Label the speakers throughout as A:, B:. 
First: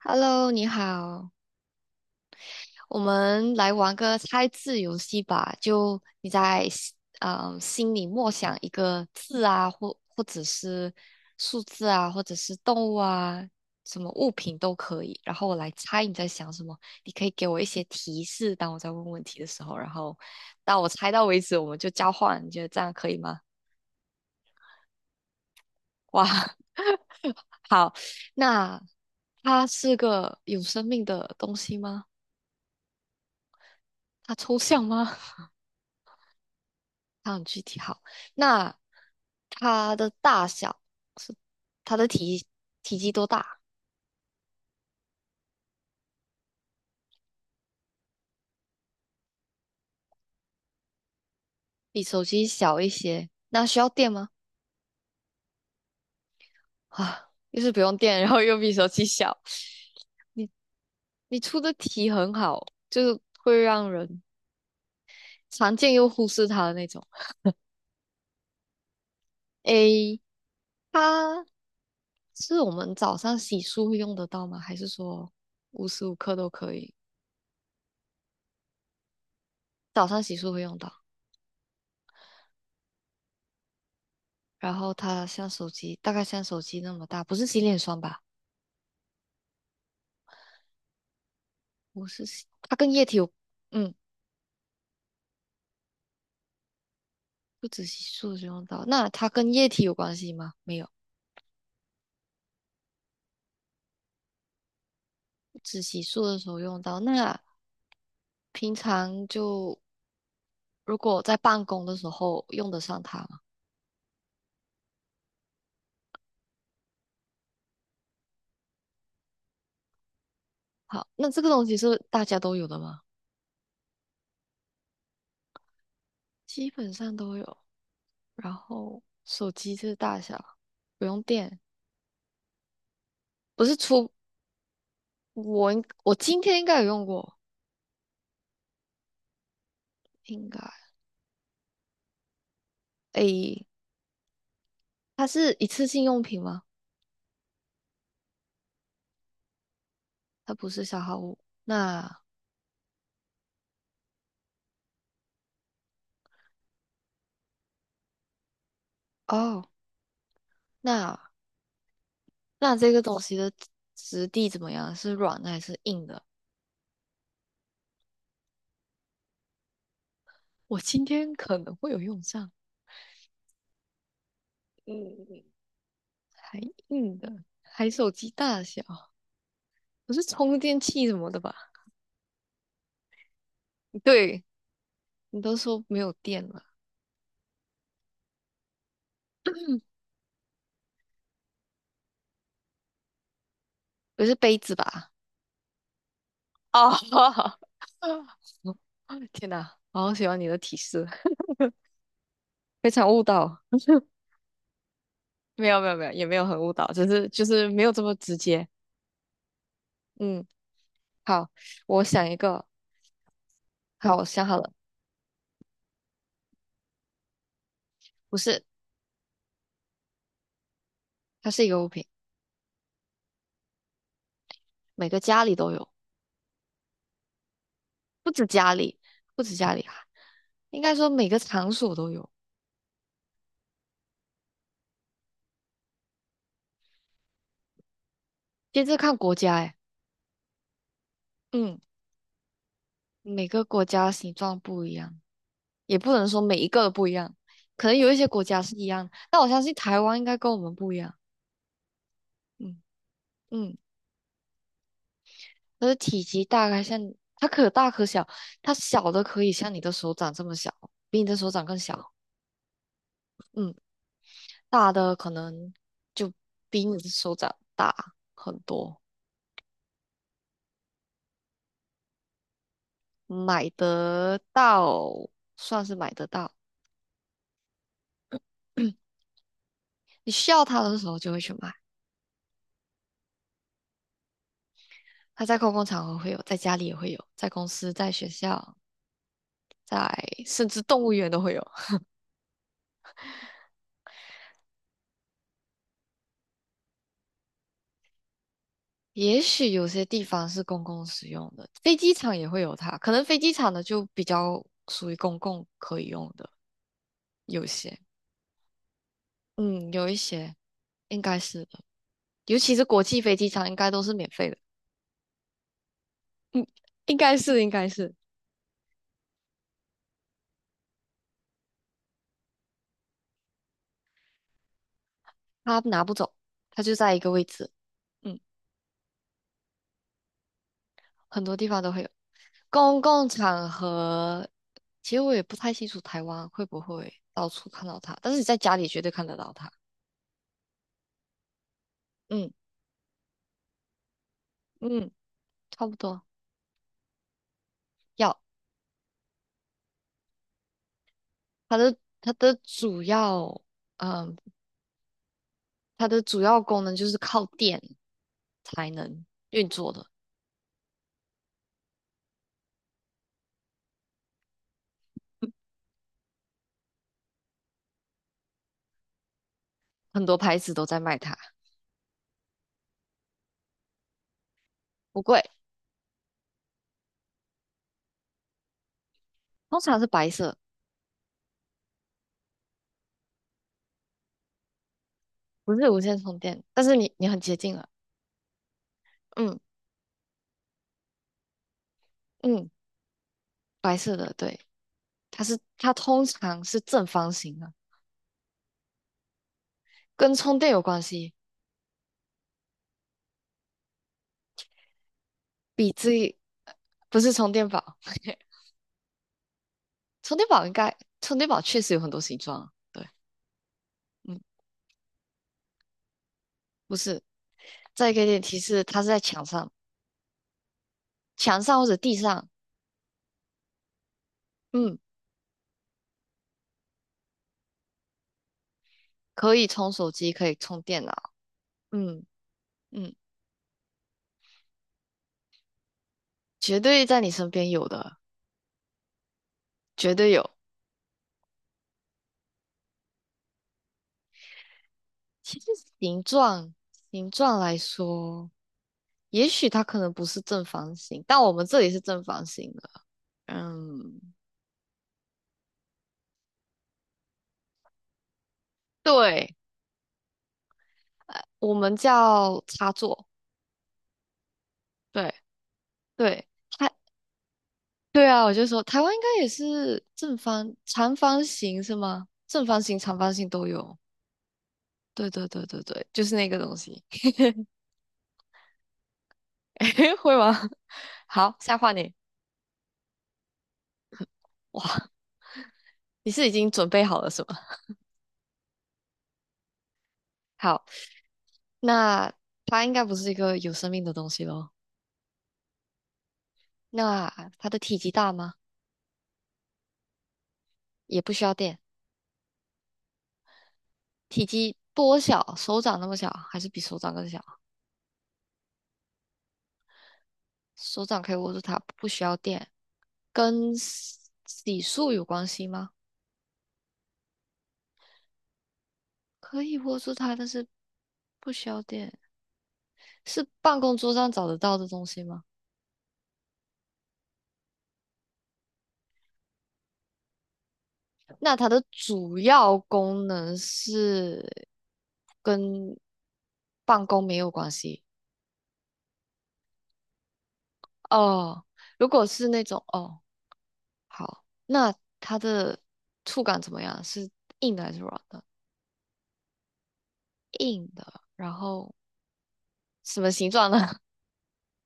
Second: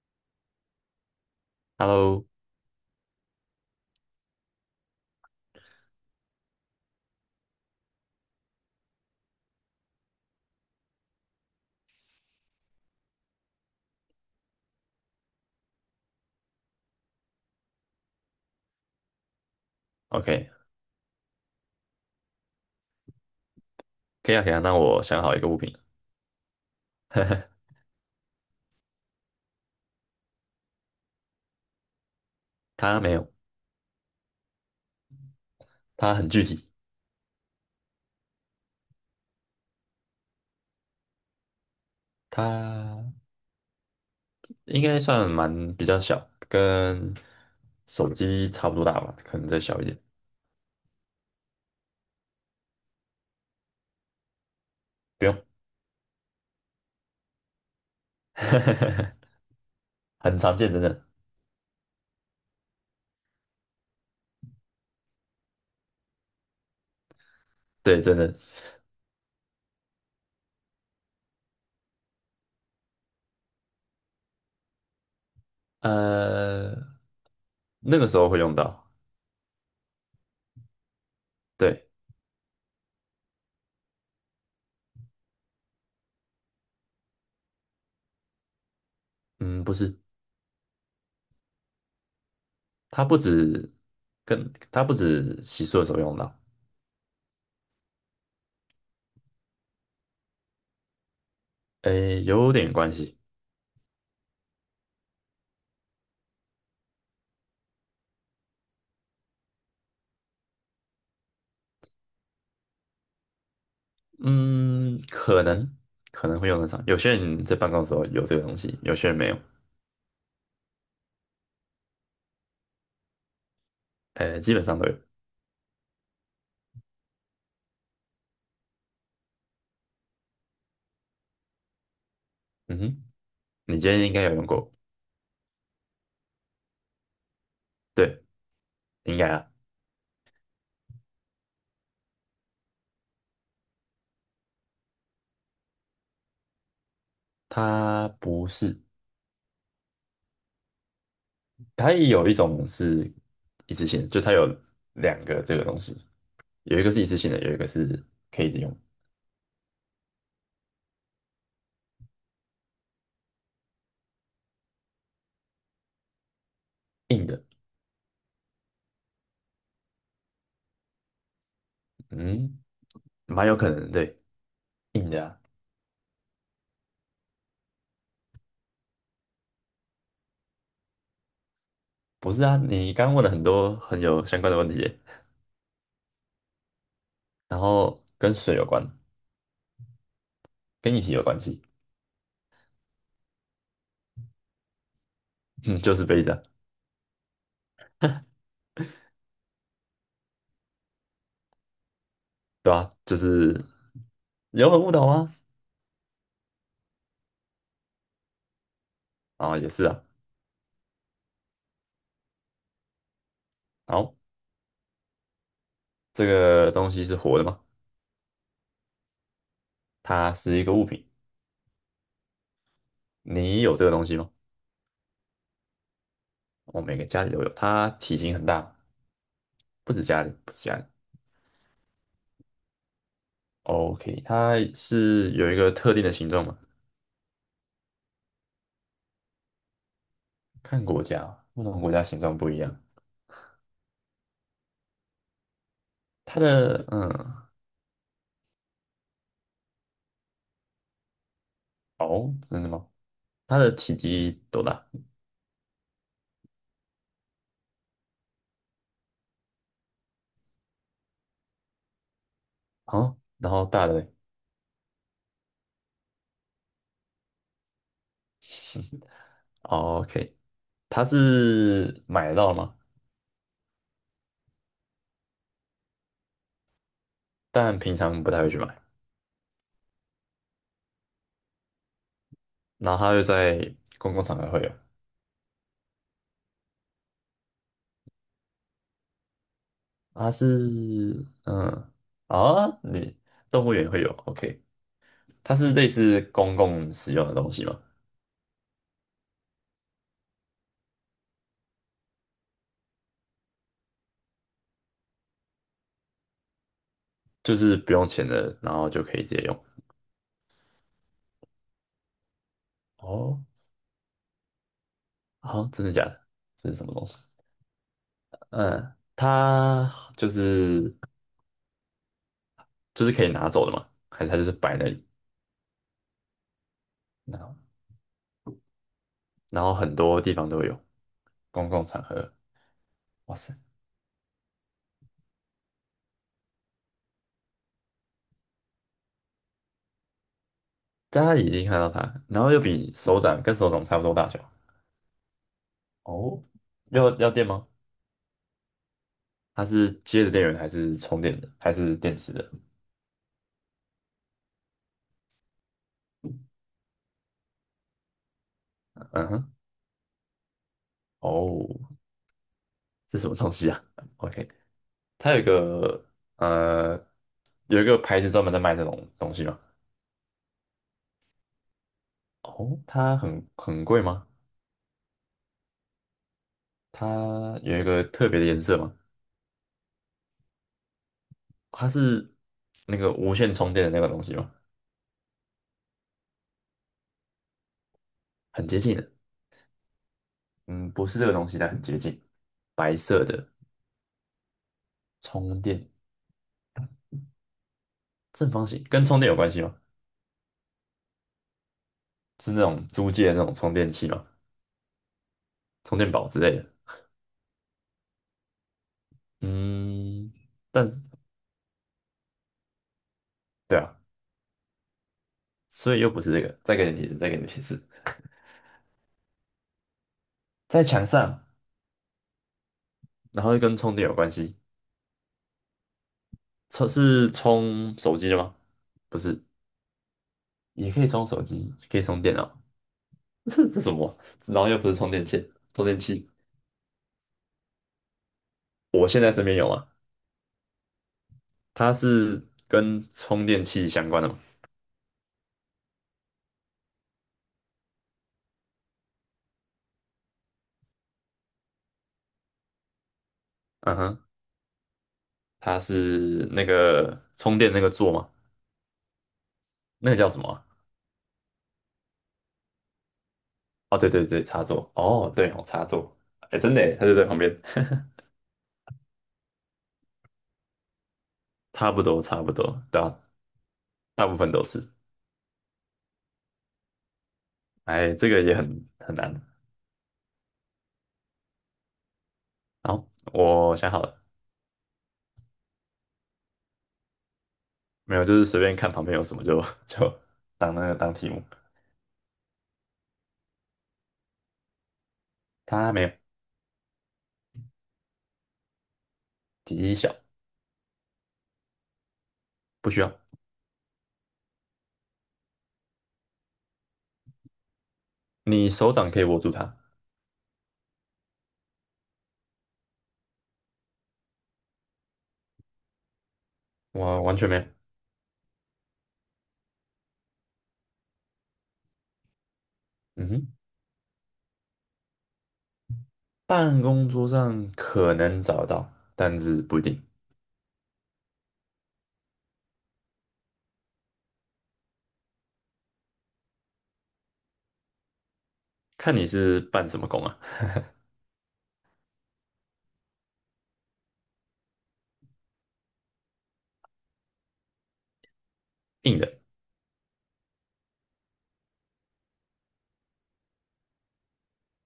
A: Hello，你好，
B: Hello，OK，
A: 我们来玩个猜字游戏吧。就你在心里默想一个字啊，或者是数字啊，或者是动物啊，什么物品都可以。然后我来猜你在想什么。你可以给我一些提示，当我在问问题的时候，然后到我猜到为止，我们就交换。你觉得这样可以吗？
B: 可以啊，可以啊。那我想好一个物品。
A: 哇，好，那它是个有生命的东西吗？
B: 它没有，
A: 它抽象吗？
B: 它很具体，
A: 它很具体好，那它的大小是它的体积多
B: 它
A: 大？
B: 应该算蛮比较小，跟手机差不多大吧，可能再小一点。
A: 比手机小一些，那需要电吗？
B: 不用。
A: 啊，又是不用电，然后又比手 机小。
B: 很
A: 你
B: 常见，真的。
A: 你出的题很好，就是会让人常见又忽视它的那种。
B: 对，真的。
A: 诶，它是我们早上洗漱会用得到吗？还是说无时无刻都可
B: 呃，
A: 以？
B: 那个时候会用到。
A: 早上洗漱会用到，
B: 对。
A: 然后它像手机，大概像手机那么大，不是洗脸霜吧？
B: 嗯，不是，
A: 我是洗它跟液
B: 它
A: 体
B: 不
A: 有，
B: 止
A: 嗯，
B: 它不止洗漱的时候用到，
A: 不止洗漱的时候用到。那它跟液体有关系吗？没有，
B: 诶，有点关系。
A: 只洗漱的时候用到。那平常就如果在办公的时候用得上它吗？
B: 嗯，可能会用得上。有些人在办公的时候有这个东西，有些人没有。
A: 好，那这个东西是大家都有的吗？
B: 呃，基本上都有。
A: 基本上都有。然后手机这个大小不用电，
B: 嗯哼，
A: 不是
B: 你今天
A: 出
B: 应该有用过，
A: 我今天应该有用过，
B: 对，应该啊。
A: 应该诶，它是一次性用品吗？
B: 它不是，
A: 它不是消耗物。
B: 它也
A: 那
B: 有一种是一次性的，就它有两个这个东西，有一个是一次性的，有一个是可以一直用。
A: 哦，那。那这个东西的质地怎么样？是软的还是硬的？
B: 硬的。
A: 我今天可能会有用上，
B: 嗯，蛮有可能的，对，硬的啊。
A: 嗯，还硬的，还手机大小，不是充电器什么的吧？
B: 不是啊，你刚刚问了很多很有相
A: 对，
B: 关的问题耶。
A: 你都说没有电了，
B: 然后跟水有关，跟液体有关系。
A: 不是杯子吧？
B: 嗯，就是杯子啊。
A: 哦，天哪，我好喜欢你的提示，
B: 对
A: 非
B: 啊，
A: 常
B: 就
A: 误导。
B: 是 有很误导吗？
A: 没有没有没有，也没有很误导，只是就是没有这么直接。
B: 啊，哦也是啊。
A: 嗯，好，我想一个，
B: 好，
A: 好，我想好了，
B: 这个东西是活的吗？
A: 不是，
B: 它是一个物品。
A: 它是一个物品。
B: 你有这个东西吗？
A: 每个家里都有，
B: 我每个家里都有，它体
A: 不
B: 型
A: 止
B: 很
A: 家
B: 大，
A: 里，不止家里
B: 不
A: 啊，
B: 止家里，不止家
A: 应该
B: 里。
A: 说每个场所都有。
B: OK，它是有一个特定的形状吗？
A: 其实看国家，哎，
B: 看国家哦，为什么
A: 嗯，
B: 国家形状不一样。
A: 每个国家形状不一样，也不能
B: 它
A: 说每一个
B: 的
A: 都不
B: 嗯，
A: 一样，可能有一些国家是一样，但我相信台湾应该跟我们不一样。
B: 哦，真的
A: 嗯
B: 吗？它的
A: 嗯，
B: 体积多大？
A: 它的体积大概像它可大可小，它小的可以像你的手掌这么小，比你的手掌更小。
B: 哦，然后
A: 嗯，
B: 大的。
A: 大的可能就比你的手掌大很多。
B: OK， 它是买得到吗？
A: 买得到，算是买得到。
B: 但平常不太会去买，
A: 你需要它的时候就会去买，
B: 然后它又在公共场合会有。
A: 它在公共场合会有，在家里也会有，在公司、在学校、在
B: 它
A: 甚
B: 是
A: 至动物园都会有。
B: 嗯，啊，你动物园会有，OK。它是类似公共使用的东西吗？
A: 也许有些地方是公共使用的，飞机场也会有它，可能飞机场的就比较属于公共可以用的，
B: 就
A: 有
B: 是不
A: 些，
B: 用钱的，然后就可以直接用。
A: 嗯，有一些应该是的，尤其是国际飞
B: 哦，
A: 机场应该都是免费的，
B: 好，真的假的？
A: 嗯，
B: 这是什么东
A: 应
B: 西？
A: 该是应该是，
B: 嗯，它就是就是可以拿走的嘛？还是它就是摆那里？
A: 他拿不走，他就在一个
B: 然
A: 位
B: 后
A: 置，嗯。
B: 然后很多地方都有，
A: 很多地
B: 公
A: 方
B: 共
A: 都
B: 场
A: 会有。
B: 合。
A: 公共
B: 哇塞，
A: 场合，其实我也不太清楚台湾会不会到处看到它，但是你在家里绝对看得到它。
B: 大家已经看到它，然
A: 嗯
B: 后又比手掌跟手掌差不多大小。
A: 嗯，差不多。
B: 哦，要要电吗？
A: 要
B: 它是接的电源还是充电的，还
A: 它的
B: 是电
A: 它
B: 池的？
A: 的主要，嗯，它的主要功能就是靠电才能
B: 嗯哼，
A: 运作的，
B: 哦，这什么东西啊？OK。它有一个呃，有一个牌子专门在卖这种东西吗？
A: 很多牌子都在卖它，
B: 哦，它很很贵吗？
A: 不贵，
B: 它有一个特别的颜色吗？
A: 通常是白色，
B: 它是那个无线充电的那个东西吗？
A: 不是无线充电，但是你很接近了。
B: 很接近的。
A: 嗯
B: 嗯，不是这个东西，但很接近，
A: 嗯，
B: 白色的
A: 白色的，对，它是
B: 充电，
A: 它通常是正方形的。
B: 正方形，跟充电有关系吗？
A: 跟充电有关系，
B: 是那种租借的那种充电器吗？
A: 比
B: 充电宝
A: 记
B: 之类的？
A: 不是充电宝，
B: 嗯，
A: 充电宝应
B: 但
A: 该
B: 是
A: 充电宝确实有很多形状啊，对，
B: 对啊，
A: 嗯，
B: 所以又不是这个，再给
A: 不
B: 你提示，
A: 是，
B: 再给你提示，
A: 再给点提示，它是在墙上，
B: 在墙上，
A: 墙上或者地上，
B: 然后又跟充电有关系。
A: 嗯，
B: 充是充手机的吗？不是，
A: 可以充手机，可以充
B: 也可
A: 电
B: 以充
A: 脑，
B: 手机，可以充
A: 嗯
B: 电脑。
A: 嗯，
B: 这这什么？然后又不是充电线、充电器。
A: 绝对在你身边有的，
B: 我现在身边有啊，
A: 绝对有。
B: 它是跟充电器相关的吗？
A: 其实形状形状来说，也许它可能不是正方形，但我们这里是正方形的，
B: 嗯哼，
A: 嗯，
B: 它是那个充电那个座吗？
A: 对，
B: 那个叫什么啊。
A: 我们叫插座。
B: 哦，对对对，插座。哦，
A: 对
B: 对哦，插座。
A: 对，
B: 哎，真的
A: 它
B: 耶，它就在旁边。
A: 对啊，我就说台湾应该也是正方、长方形
B: 差
A: 是
B: 不多，
A: 吗？
B: 差不
A: 正
B: 多，
A: 方形、
B: 对
A: 长
B: 啊，
A: 方形都有。
B: 大部分都是。
A: 对对对对对，就是那个东西，
B: 哎，这个也很很难。
A: 会吗？好，下换你。
B: 好，我想好了。
A: 哇，你是已经准备好了是吗？
B: 没有，就是随便看旁边有什么就 就当
A: 好，
B: 那个当题目。
A: 那它应该不是一个有生命的东西咯。
B: 它没有，
A: 那它的体积大吗？
B: 体积小，
A: 也不需要电，
B: 不需要。
A: 体积多小？手掌那么小，还是比手掌更小？
B: 你手掌可以握住它，
A: 手掌可以握住它，不需要电，跟洗漱有关系吗？
B: 我完全没有。
A: 可以握住它，但是不需要电，
B: 嗯
A: 是
B: 哼，
A: 办公桌上找得到的东西吗？
B: 办公桌上可能找得到，但是不一定，
A: 那它的主要功能是跟办公没有关系
B: 看你是办什么工啊。
A: 哦。如果是那种哦，好，那它的触感怎么样？是硬的还是软的？
B: 硬的，
A: 硬的，然后什么形状呢？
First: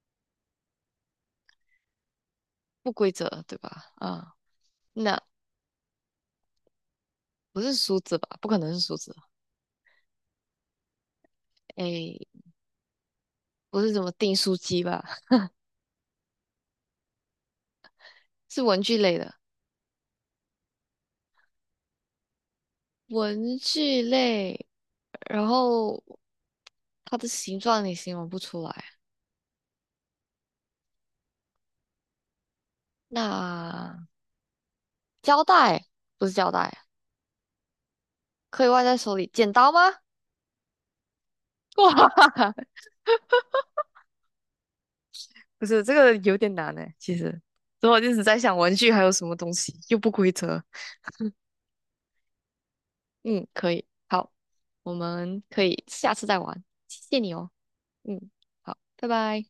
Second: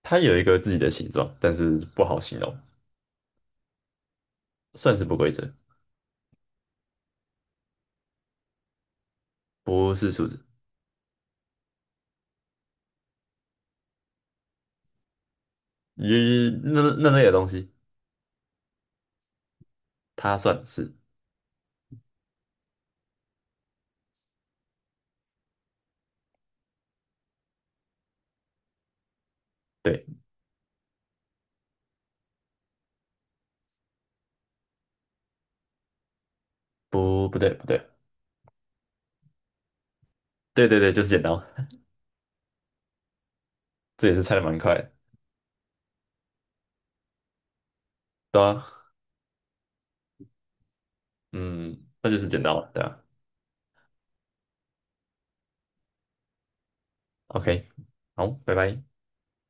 B: 它有一个自己的形状，但是不好形容，
A: 不规则，对吧？啊
B: 算
A: 嗯，
B: 是不
A: 那
B: 规则，
A: 不是梳子吧？不可能是梳子。
B: 不是数字。
A: 诶，不是什么订书机吧？
B: 咦，那那类的东西，
A: 是文具类的，
B: 它算是
A: 文具类。然后它的形状你形容不出来。
B: 对，
A: 那胶带不是胶带，
B: 不不对不对，
A: 可以握在手里。剪刀吗？
B: 对对对，就是剪刀。
A: 哇，
B: 这也是猜的蛮快的，
A: 不是，这个有点难呢。其实，所以我一直在
B: 对
A: 想
B: 啊，
A: 文具还有什么东西又不规则。
B: 嗯，那就是剪刀了，对吧？
A: 嗯，可以，好，我们可以下次再玩。谢谢你哦。
B: OK，
A: 嗯，
B: 好，拜
A: 好，
B: 拜。
A: 拜拜。